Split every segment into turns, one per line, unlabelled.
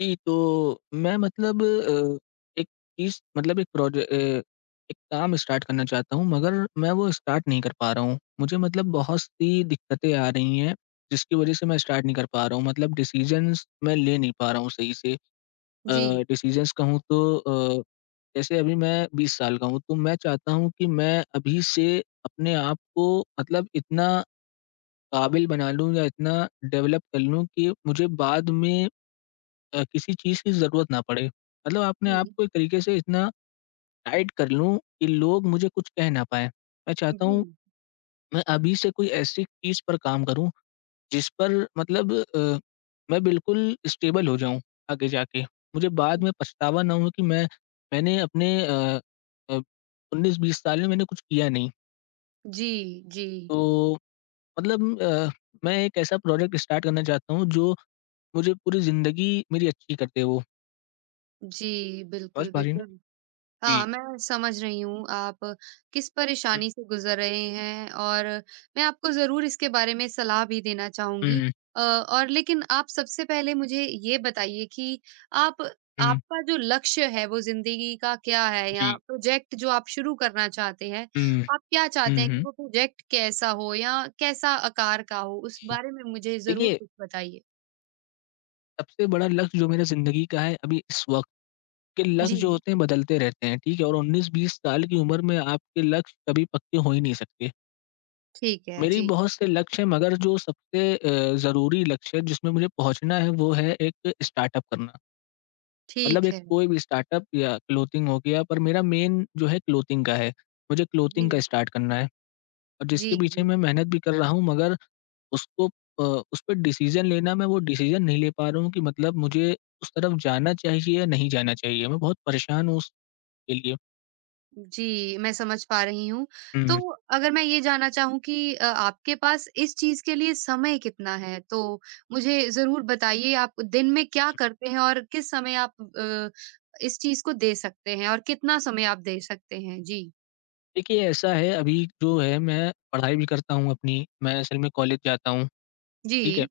जी, तो मैं मतलब एक चीज़ मतलब एक एक काम स्टार्ट करना चाहता हूँ मगर मैं वो स्टार्ट नहीं कर पा रहा हूँ। मुझे मतलब बहुत-सी दिक्कतें आ रही हैं, जिसकी वज़ह से मैं स्टार्ट नहीं कर पा रहा हूँ। मतलब डिसीज़न्स मैं ले नहीं पा रहा हूँ सही से। अ,
जी।
डिसीज़न्स कहूँ तो जैसे अभी मैं 20 साल का हूँ, तो मैं चाहता हूँ कि मैं अभी से अपने आप को मतलब इतना काबिल बना लूँ या इतना डेवलप कर लूँ कि मुझे बाद में किसी चीज़ की ज़रूरत ना पड़े। मतलब अपने आप
जी,
को एक तरीके से इतना टाइट कर लूँ कि लोग मुझे कुछ कह ना पाएँ। मैं चाहता
जी,
हूँ मैं अभी से कोई ऐसी चीज़ पर काम करूँ जिस पर मतलब मैं बिल्कुल स्टेबल हो जाऊँ आगे जाके। मुझे बाद में पछतावा ना हो कि मैंने अपने अ, 19-20 साल में मैंने कुछ किया नहीं।
जी, जी,
तो मतलब मैं एक ऐसा प्रोजेक्ट स्टार्ट करना चाहता हूँ जो मुझे पूरी ज़िंदगी मेरी अच्छी कर दे वो।
जी,
समझ
बिल्कुल,
पा रही हैं ना?
बिल्कुल। हाँ,
जी।
मैं समझ रही हूँ आप किस
हुँ,
परेशानी से गुज़र रहे हैं और मैं आपको ज़रूर इसके बारे में सलाह भी देना चाहूँगी।
हुँ,
और लेकिन आप सबसे पहले मुझे ये बताइए कि आप
हुँ।
आपका जो लक्ष्य है वो ज़िंदगी का क्या है या
जी।
प्रोजेक्ट जो आप शुरू करना चाहते हैं,
हुँ,
आप क्या चाहते
हुँ,
हैं कि
हुँ।
वो प्रोजेक्ट कैसा हो या कैसा आकार का हो? उस बारे में मुझे ज़रूर
देखिए,
कुछ बताइए।
सबसे बड़ा लक्ष्य जो मेरा ज़िंदगी का है अभी इस वक़्त के
जी।
लक्ष्य जो होते हैं बदलते रहते हैं, ठीक है? और 19-20 साल की उम्र में आपके लक्ष्य कभी पक्के हो ही नहीं सकते।
ठीक है,
मेरी
जी।
बहुत से लक्ष्य हैं मगर जो सबसे ज़रूरी लक्ष्य है जिसमें मुझे पहुँचना है वो है एक स्टार्टअप करना। मतलब
ठीक
एक
है।
कोई भी स्टार्टअप या क्लोथिंग हो गया पर मेरा मेन जो है क्लोथिंग का है। मुझे क्लोथिंग का
जी,
स्टार्ट करना है और
जी,
जिसके पीछे
जी।
मैं मेहनत भी कर रहा हूँ मगर उसको अ, उस पे डिसीज़न लेना मैं वो डिसीज़न नहीं ले पा रहा हूँ कि मतलब मुझे उस तरफ जाना चाहिए या नहीं जाना चाहिए। मैं बहुत परेशान हूँ उसके लिए।
जी, मैं समझ पा रही हूँ। तो
हुँ।
अगर मैं ये जानना चाहूँ कि आपके पास इस चीज़ के लिए समय कितना है? तो मुझे ज़रूर बताइए आप दिन में क्या करते हैं और किस समय आप इस चीज़ को दे सकते हैं और कितना समय आप दे सकते हैं? जी।
देखिए ऐसा है अभी जो है मैं पढ़ाई भी करता हूँ अपनी, मैं असल में कॉलेज जाता हूँ,
जी।
ठीक है?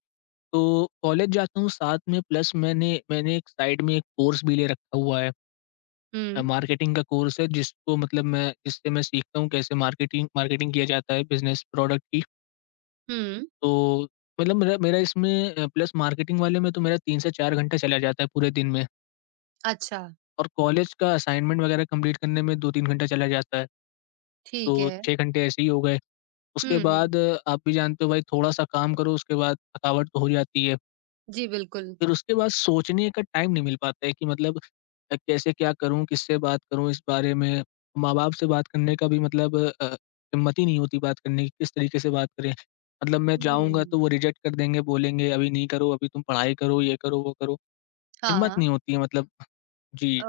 तो कॉलेज जाता हूँ साथ में प्लस मैंने मैंने एक साइड में एक कोर्स भी ले रखा हुआ है।
हुँ,
मार्केटिंग का कोर्स है जिसको मतलब मैं जिससे मैं सीखता हूँ कैसे मार्केटिंग मार्केटिंग किया जाता है बिज़नेस प्रोडक्ट की।
हुँ।
तो मतलब मेरा मेरा इसमें प्लस मार्केटिंग वाले में तो मेरा 3 से 4 घंटा चला जाता है पूरे दिन में
अच्छा,
और कॉलेज का असाइनमेंट वगैरह कंप्लीट करने में 2-3 घंटा चला जाता है,
ठीक
तो
है।
6 घंटे ऐसे ही हो गए। उसके
हुँ, हुँ।
बाद आप भी जानते हो भाई थोड़ा-सा काम करो उसके बाद थकावट तो हो जाती है।
जी, बिल्कुल।
फिर उसके बाद सोचने का टाइम नहीं मिल पाता है कि मतलब कैसे क्या करूँ, किससे बात करूँ इस बारे में? माँ-बाप से बात करने का भी मतलब अ, हिम्मत ही नहीं होती बात करने की, किस तरीके से बात करें? मतलब मैं जाऊँगा तो
हुँ।
वो रिजेक्ट कर देंगे, बोलेंगे अभी नहीं करो, अभी तुम पढ़ाई करो, ये करो, वो करो। हिम्मत नहीं
हाँ।
होती है मतलब। जी,
अ,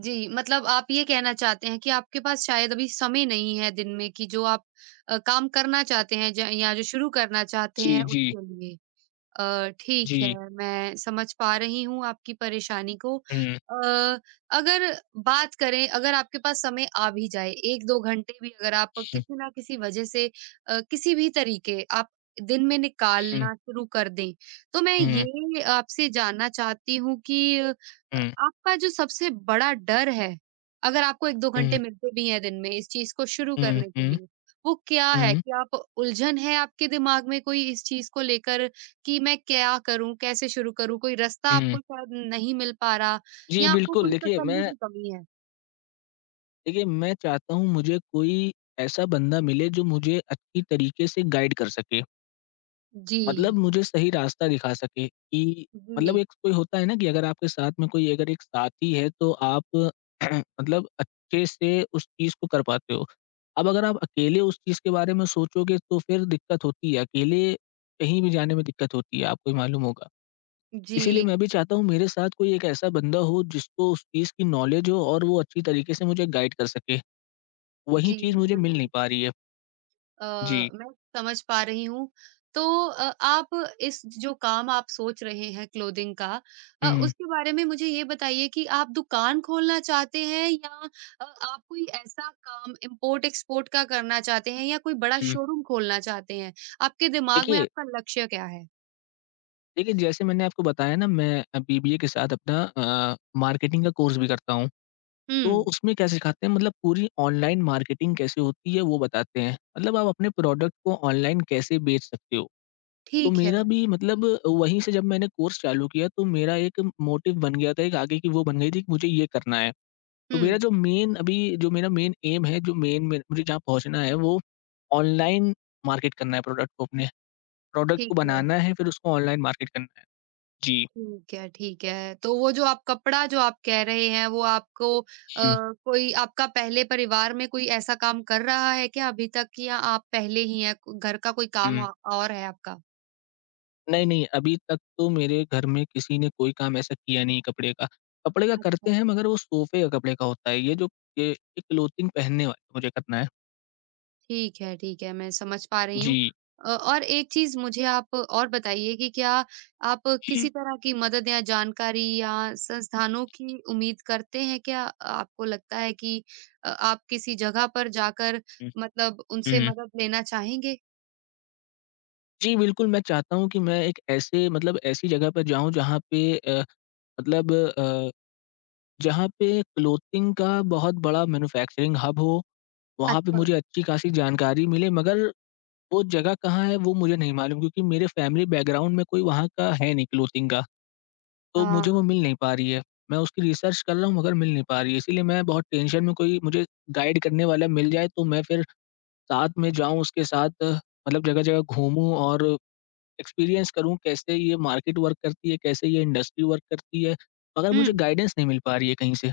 जी, मतलब आप ये कहना चाहते हैं कि आपके पास शायद अभी समय नहीं है दिन में कि जो आप काम करना चाहते हैं ज या जो शुरू करना चाहते हैं
जी, जी,
उसके लिए। ठीक है,
जी।
मैं समझ पा रही हूँ आपकी परेशानी को।
हुँ,
अ, अगर बात करें अगर आपके पास समय आ भी जाए 1-2 घंटे भी अगर आप
हुँ,
किसी ना किसी वजह से किसी भी तरीके आप दिन में
हुँ,
निकालना शुरू कर दें, तो मैं
हुँ,
ये आपसे जानना चाहती हूँ कि
हुँ,
आपका जो सबसे बड़ा डर है, अगर आपको 1-2 घंटे
हुँ,
मिलते भी हैं दिन में इस चीज़ को शुरू
हुँ,
करने के
हुँ,
लिए, वो क्या है?
हुँ,
क्या आप उलझन है आपके दिमाग में कोई इस चीज़ को लेकर कि मैं क्या करूँ? कैसे शुरू करूँ? कोई रास्ता
हुँ।
आपको शायद नहीं मिल पा रहा
जी,
या आपको
बिल्कुल।
कोई तसल्ली की कमी है?
देखिए, मैं चाहता हूँ मुझे कोई ऐसा बंदा मिले जो मुझे अच्छी तरीके से गाइड कर सके।
जी,
मतलब मुझे सही रास्ता दिखा सके कि मतलब
जी,
एक कोई होता है ना कि अगर आपके साथ में कोई अगर एक साथी है तो आप मतलब अच्छे से उस चीज़ को कर पाते हो। अब अगर आप अकेले उस चीज़ के बारे में सोचोगे तो फिर दिक्कत होती है, अकेले कहीं भी जाने में दिक्कत होती है, आपको ही मालूम होगा।
जी,
इसीलिए मैं भी चाहता हूँ मेरे साथ कोई एक ऐसा बंदा हो जिसको उस चीज़ की नॉलेज हो और वो अच्छी तरीके से मुझे गाइड कर सके। वही
जी,
चीज़ मुझे मिल नहीं
बिल्कुल।
पा रही है।
अ,
जी।
मैं समझ पा रही हूँ। तो आप इस जो काम आप सोच रहे हैं क्लोथिंग का
हुँ,
उसके बारे में मुझे ये बताइए कि आप दुकान खोलना चाहते हैं या आप कोई ऐसा काम इम्पोर्ट-एक्सपोर्ट का करना चाहते हैं या कोई बड़ा
हुँ।
शोरूम खोलना चाहते हैं? आपके दिमाग में
देखिए
आपका लक्ष्य क्या है?
देखिए, जैसे मैंने आपको बताया ना मैं बीबीए के साथ अपना मार्केटिंग का कोर्स भी करता हूँ।
हुँ।
तो उसमें क्या सिखाते हैं मतलब पूरी ऑनलाइन मार्केटिंग कैसे होती है वो बताते हैं। मतलब आप अपने प्रोडक्ट को ऑनलाइन कैसे बेच सकते हो। तो
ठीक है।
मेरा भी मतलब वहीं से जब मैंने कोर्स चालू किया तो मेरा एक मोटिव बन गया था, एक आगे की वो बन गई थी कि मुझे ये करना है। तो मेरा
हुँ,
जो मेन अभी जो मेरा मेन ऐम है, जो मेन में मुझे जहाँ पहुँचना है वो ऑनलाइन मार्केट करना है प्रोडक्ट को अपने। प्रोडक्ट को
ठीक है,
बनाना है फिर उसको ऑनलाइन मार्केट करना है। जी।
ठीक है, ठीक है। तो वो जो आप कपड़ा जो आप कह रहे हैं वो आपको
हुँ,
कोई आपका पहले परिवार में कोई ऐसा काम कर रहा है क्या अभी तक या आप पहले ही हैं? घर का कोई काम
हुँ।
औ और है आपका?
नहीं, नहीं, अभी तक तो मेरे घर में किसी ने कोई काम ऐसा किया नहीं कपड़े का। कपड़े का करते
अच्छा।
हैं मगर वो सोफ़े का कपड़े का होता है। ये जो ये क्लॉथिंग पहनने वाला मुझे करना है।
ठीक है, मैं समझ पा रही हूँ।
जी।
और एक चीज़ मुझे आप और बताइए कि क्या आप
हुँ,
किसी तरह की मदद या जानकारी या संस्थानों की उम्मीद करते हैं क्या? आपको लगता है कि आप किसी जगह पर जाकर
हुँ,
मतलब उनसे
हुँ।
मदद लेना चाहेंगे?
जी, बिल्कुल मैं चाहता हूँ कि मैं एक ऐसे मतलब ऐसी जगह पर जाऊँ जहाँ पे मतलब जहाँ पे क्लॉथिंग का बहुत बड़ा मैन्युफैक्चरिंग हब हो। वहाँ पे
अच्छा,
मुझे अच्छी खासी जानकारी मिले मगर वो जगह कहाँ है वो मुझे नहीं मालूम क्योंकि मेरे फैमिली बैकग्राउंड में कोई वहाँ का है नहीं क्लोथिंग का, तो मुझे वो
हाँ,
मिल नहीं पा रही है। मैं उसकी रिसर्च कर रहा हूँ मगर मिल नहीं पा रही है, इसीलिए मैं बहुत टेंशन में कोई मुझे गाइड करने वाला मिल जाए तो मैं फिर साथ में जाऊँ उसके साथ मतलब जगह-जगह घूमूँ और एक्सपीरियंस करूँ कैसे ये मार्केट वर्क करती है, कैसे ये इंडस्ट्री वर्क करती है, मगर
हुँ।
मुझे गाइडेंस नहीं मिल पा रही है कहीं से।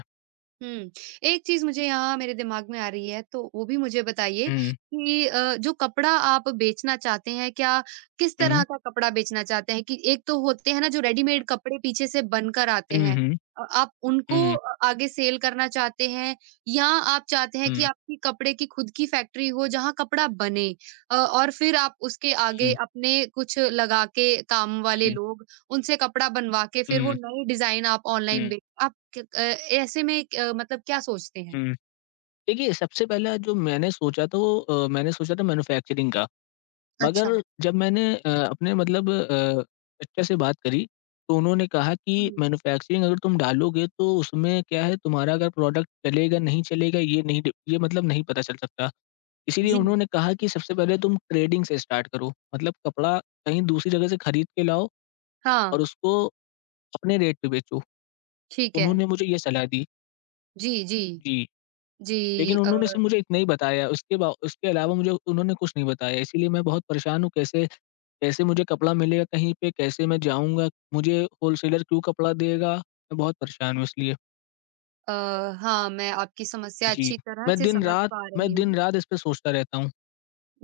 हुँ। एक चीज़ मुझे यहाँ मेरे दिमाग में आ रही है, तो वो भी मुझे बताइए
हुँ,
कि जो कपड़ा आप बेचना चाहते हैं, क्या किस तरह
हुँ,
का कपड़ा बेचना चाहते हैं? कि एक तो होते हैं ना जो रेडीमेड कपड़े पीछे से बनकर आते
हुँ, हुँ,
हैं।
हुँ,
आप
हुँ,
उनको
हुँ,
आगे सेल करना चाहते हैं या आप चाहते हैं कि
हुँ,
आपकी कपड़े की खुद की फैक्ट्री हो जहाँ कपड़ा बने और फिर आप उसके आगे अपने कुछ लगा के काम वाले लोग उनसे कपड़ा बनवा के फिर वो
हुँ,
नई डिज़ाइन आप ऑनलाइन
हुँ,
बेच आप क अ, ऐसे में क मतलब क्या सोचते हैं?
हुँ। देखिए, सबसे पहला जो मैंने सोचा तो मैंने सोचा था मैन्युफैक्चरिंग का।
अच्छा।
मगर जब मैंने अपने मतलब सिस्टर से बात करी, तो उन्होंने कहा
हुँ।
कि मैन्युफैक्चरिंग अगर तुम डालोगे तो उसमें क्या है तुम्हारा अगर प्रोडक्ट चलेगा, नहीं चलेगा ये नहीं डि ये मतलब नहीं पता चल सकता। इसीलिए
जी।
उन्होंने कहा कि सबसे पहले तुम ट्रेडिंग से स्टार्ट करो। मतलब कपड़ा कहीं दूसरी जगह से खरीद के लाओ
हाँ,
और उसको अपने रेट पे बेचो।
ठीक है।
उन्होंने मुझे ये सलाह दी।
जी, जी।
जी।
जी
लेकिन
अ,
उन्होंने सिर्फ़ मुझे इतना ही बताया, उसके अलावा मुझे उन्होंने कुछ नहीं बताया, इसीलिए मैं बहुत परेशान हूँ, कैसे कैसे मुझे कपड़ा मिलेगा कहीं पे, कैसे मैं जाऊँगा, मुझे होलसेलर क्यों कपड़ा देगा? मैं बहुत परेशान हूँ इसलिए।
अ, हाँ, मैं आपकी समस्या
जी।
अच्छी तरह
मैं
से समझ
दिन-रात
पा रही
मैं
हूँ।
दिन-रात इस पे सोचता रहता हूँ।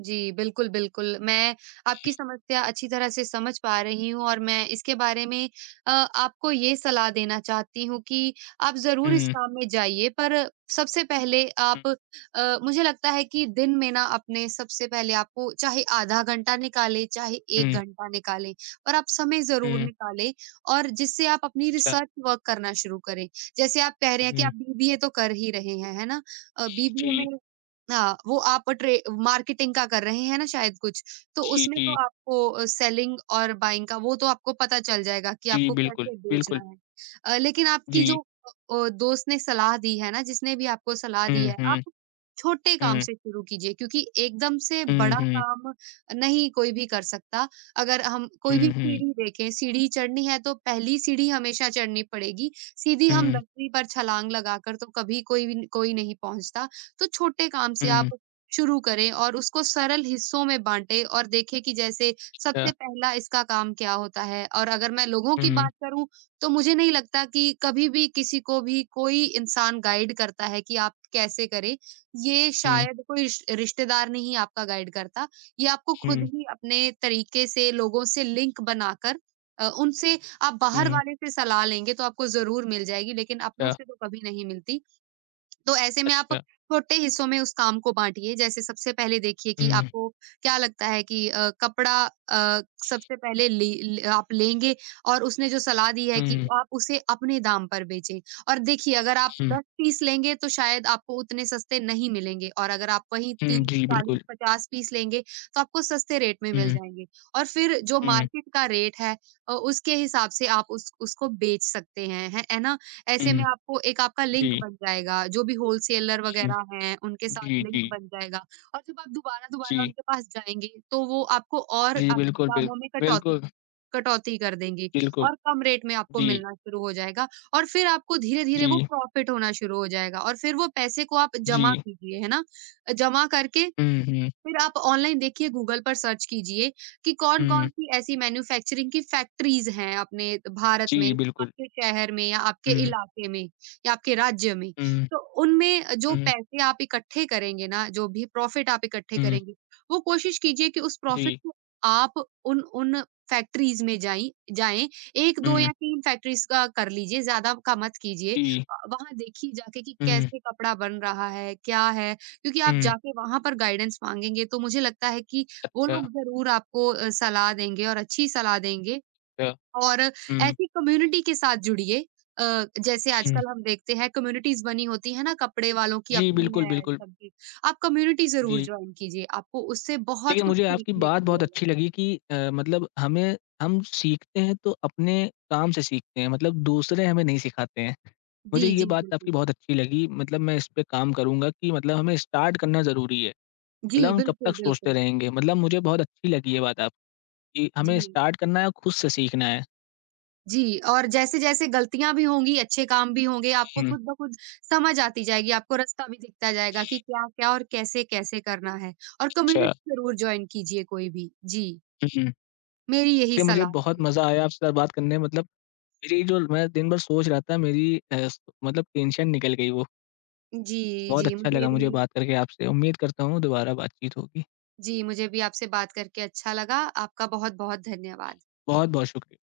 जी, बिल्कुल, बिल्कुल। मैं आपकी समस्या अच्छी तरह से समझ पा रही हूँ और मैं इसके बारे में आपको ये सलाह देना चाहती हूँ कि आप ज़रूर इस
हुँ,
काम में जाइए। पर सबसे पहले
हुँ,
आप मुझे लगता है कि दिन में ना अपने सबसे पहले आपको चाहे आधा घंटा निकालें, चाहे 1
हुँ,
घंटा निकालें, पर आप समय ज़रूर
हुँ,
निकालें और जिससे आप अपनी
अच्छा,
रिसर्च वर्क करना शुरू करें। जैसे आप कह रहे हैं कि
हुँ,
आप बीबीए तो कर ही रहे हैं, है ना? बीबीए में
जी,
हाँ, वो आप ट्रे मार्केटिंग का कर रहे हैं ना शायद कुछ, तो
जी,
उसमें तो
जी,
आपको सेलिंग और बाइंग का वो तो आपको पता चल जाएगा कि
जी,
आपको
बिल्कुल,
कैसे बेचना
बिल्कुल,
है। लेकिन आपकी
जी,
जो दोस्त ने सलाह दी है ना, जिसने भी आपको सलाह दी
हुँ,
है,
हुँ,
आप छोटे काम
हुँ,
से शुरू कीजिए क्योंकि एकदम से
हुँ,
बड़ा
हुँ,
काम नहीं कोई भी कर सकता। अगर हम कोई भी
हुँ, हुँ,
सीढ़ी देखें, सीढ़ी चढ़नी है तो पहली सीढ़ी हमेशा चढ़नी पड़ेगी, सीधी हम
हुँ,
10वीं पर छलांग लगाकर तो कभी कोई भी कोई नहीं पहुँचता। तो छोटे काम से
हुँ,
आप शुरू करें और उसको सरल हिस्सों में बाँटें और देखें कि जैसे
अच्छा,
सबसे पहला इसका काम क्या होता है? और अगर मैं लोगों की
हुँ,
बात करूँ, तो मुझे नहीं लगता कि कभी भी किसी को भी कोई इंसान गाइड करता है कि आप कैसे करें। ये
हुँ,
शायद कोई रिश्तेदार नहीं आपका गाइड करता। ये आपको खुद
हुँ,
ही अपने तरीके से लोगों से लिंक बनाकर उनसे आप बाहर
हुँ,
वाले से सलाह लेंगे तो आपको ज़रूर मिल जाएगी, लेकिन अपनों
अच्छा,
से तो कभी नहीं मिलती। तो ऐसे में आप
अच्छा,
छोटे हिस्सों में उस काम को बाँटिए। जैसे सबसे पहले देखिए कि
हुँ।
आपको क्या लगता है कि कपड़ा सबसे पहले ले ल आप लेंगे और उसने जो सलाह दी है कि
हुँ,
आप उसे अपने दाम पर बेचें। और देखिए अगर आप
हुँ,
10 पीस लेंगे तो शायद आपको उतने सस्ते नहीं मिलेंगे और अगर आप वहीं
हुँ,
30,
जी,
40,
बिल्कुल।
50 पीस लेंगे तो आपको सस्ते रेट में मिल
हुँ,
जाएँगे। और फिर जो
हुँ,
मार्केट का रेट है उसके हिसाब से आप उस उसको बेच सकते हैं, है ना? ऐसे में
हुँ,
आपको एक आपका लिंक
जी,
बन जाएगा, जो भी होलसेलर
हुँ,
वग़ैरह हैं, उनके साथ
जी,
लिंक
जी,
बन जाएगा और जब आप दोबारा-दोबारा
जी,
उनके पास जाएँगे, तो वो आपको और
जी,
आप
बिल्कुल,
दामों
बिल्कुल,
में कटौती
बिल्कुल,
कटौती कर देंगे
बिल्कुल,
और कम रेट में आपको
जी,
मिलना शुरू हो जाएगा और फिर आपको धीरे-धीरे वो
जी,
प्रॉफ़िट होना शुरू हो जाएगा और फिर वो पैसे को आप जमा
जी,
कीजिए, है ना? जमा करके
हुँ, हुँ,
फिर आप ऑनलाइन देखिए, गूगल पर सर्च कीजिए कि
हुँ,
कौन-कौन सी ऐसी मैन्युफैक्चरिंग की फैक्ट्रीज़ हैं अपने भारत में,
जी, बिल्कुल,
आपके शहर में या आपके
हुँ,
इलाके में या आपके राज्य में।
हुँ,
तो उनमें जो
हुँ,
पैसे आप इकट्ठे करेंगे ना, जो भी प्रॉफ़िट आप इकट्ठे
हुँ,
करेंगे, वो कोशिश कीजिए कि उस प्रॉफ़िट
जी,
को आप उन उन फैक्ट्रीज़ में जाई जाएँ। 1, 2
हुँ,
या 3 फैक्ट्रीज़ का कर लीजिए, ज़्यादा का मत कीजिए।
जी,
वहाँ देखिए जाके कि
हुँ,
कैसे कपड़ा बन रहा है, क्या है? क्योंकि आप
हुँ,
जाके वहाँ पर गाइडेंस माँगेंगे तो मुझे लगता है कि वो
अच्छा,
लोग ज़रूर आपको सलाह देंगे और अच्छी सलाह देंगे
अच्छा,
और
हुँ,
ऐसी कम्युनिटी के साथ जुड़िए जैसे
हुँ,
आजकल हम देखते हैं कम्युनिटीज़ बनी होती है ना कपड़े वालों की
जी,
अपनी
बिल्कुल,
है
बिल्कुल,
सबकी, आप कम्युनिटी ज़रूर
जी।
जॉइन कीजिए, आपको उससे बहुत
देखिए,
कुछ
मुझे आपकी
सीखने को
बात बहुत
मिलेगा।
अच्छी लगी कि मतलब हमें हम सीखते हैं तो अपने काम से सीखते हैं, मतलब दूसरे हमें नहीं सिखाते हैं। मुझे
जी,
ये
जी,
बात आपकी
बिल्कुल।
बहुत अच्छी लगी मतलब मैं इस पे काम करूँगा कि मतलब हमें स्टार्ट करना ज़रूरी है। मतलब
जी,
हम कब
बिल्कुल,
तक सोचते
बिल्कुल।
रहेंगे? मतलब मुझे बहुत अच्छी लगी ये बात आपकी कि हमें
जी।
स्टार्ट करना है और खुद से सीखना है।
जी, और जैसे-जैसे गलतियाँ भी होंगी, अच्छे काम भी होंगे, आपको
हुँ,
खुद ब खुद समझ आती जाएगी, आपको रास्ता भी दिखता जाएगा कि क्या-क्या और कैसे-कैसे करना है और
अच्छा।
कम्युनिटी ज़रूर जॉइन कीजिए कोई भी। जी,
हुँ, हुँ।
मेरी यही
देखिए मुझे
सलाह है
बहुत
जी।
मज़ा आया आपसे साथ बात करने में मतलब मेरी जो मैं दिन भर सोच रहा था मेरी मतलब टेंशन निकल गई वो।
जी,
बहुत
जी,
अच्छा
मुझे
लगा
भी
मुझे बात करके आपसे। उम्मीद करता हूँ दोबारा बातचीत होगी।
जी, मुझे भी आपसे बात करके अच्छा लगा। आपका बहुत-बहुत धन्यवाद।
बहुत-बहुत शुक्रिया।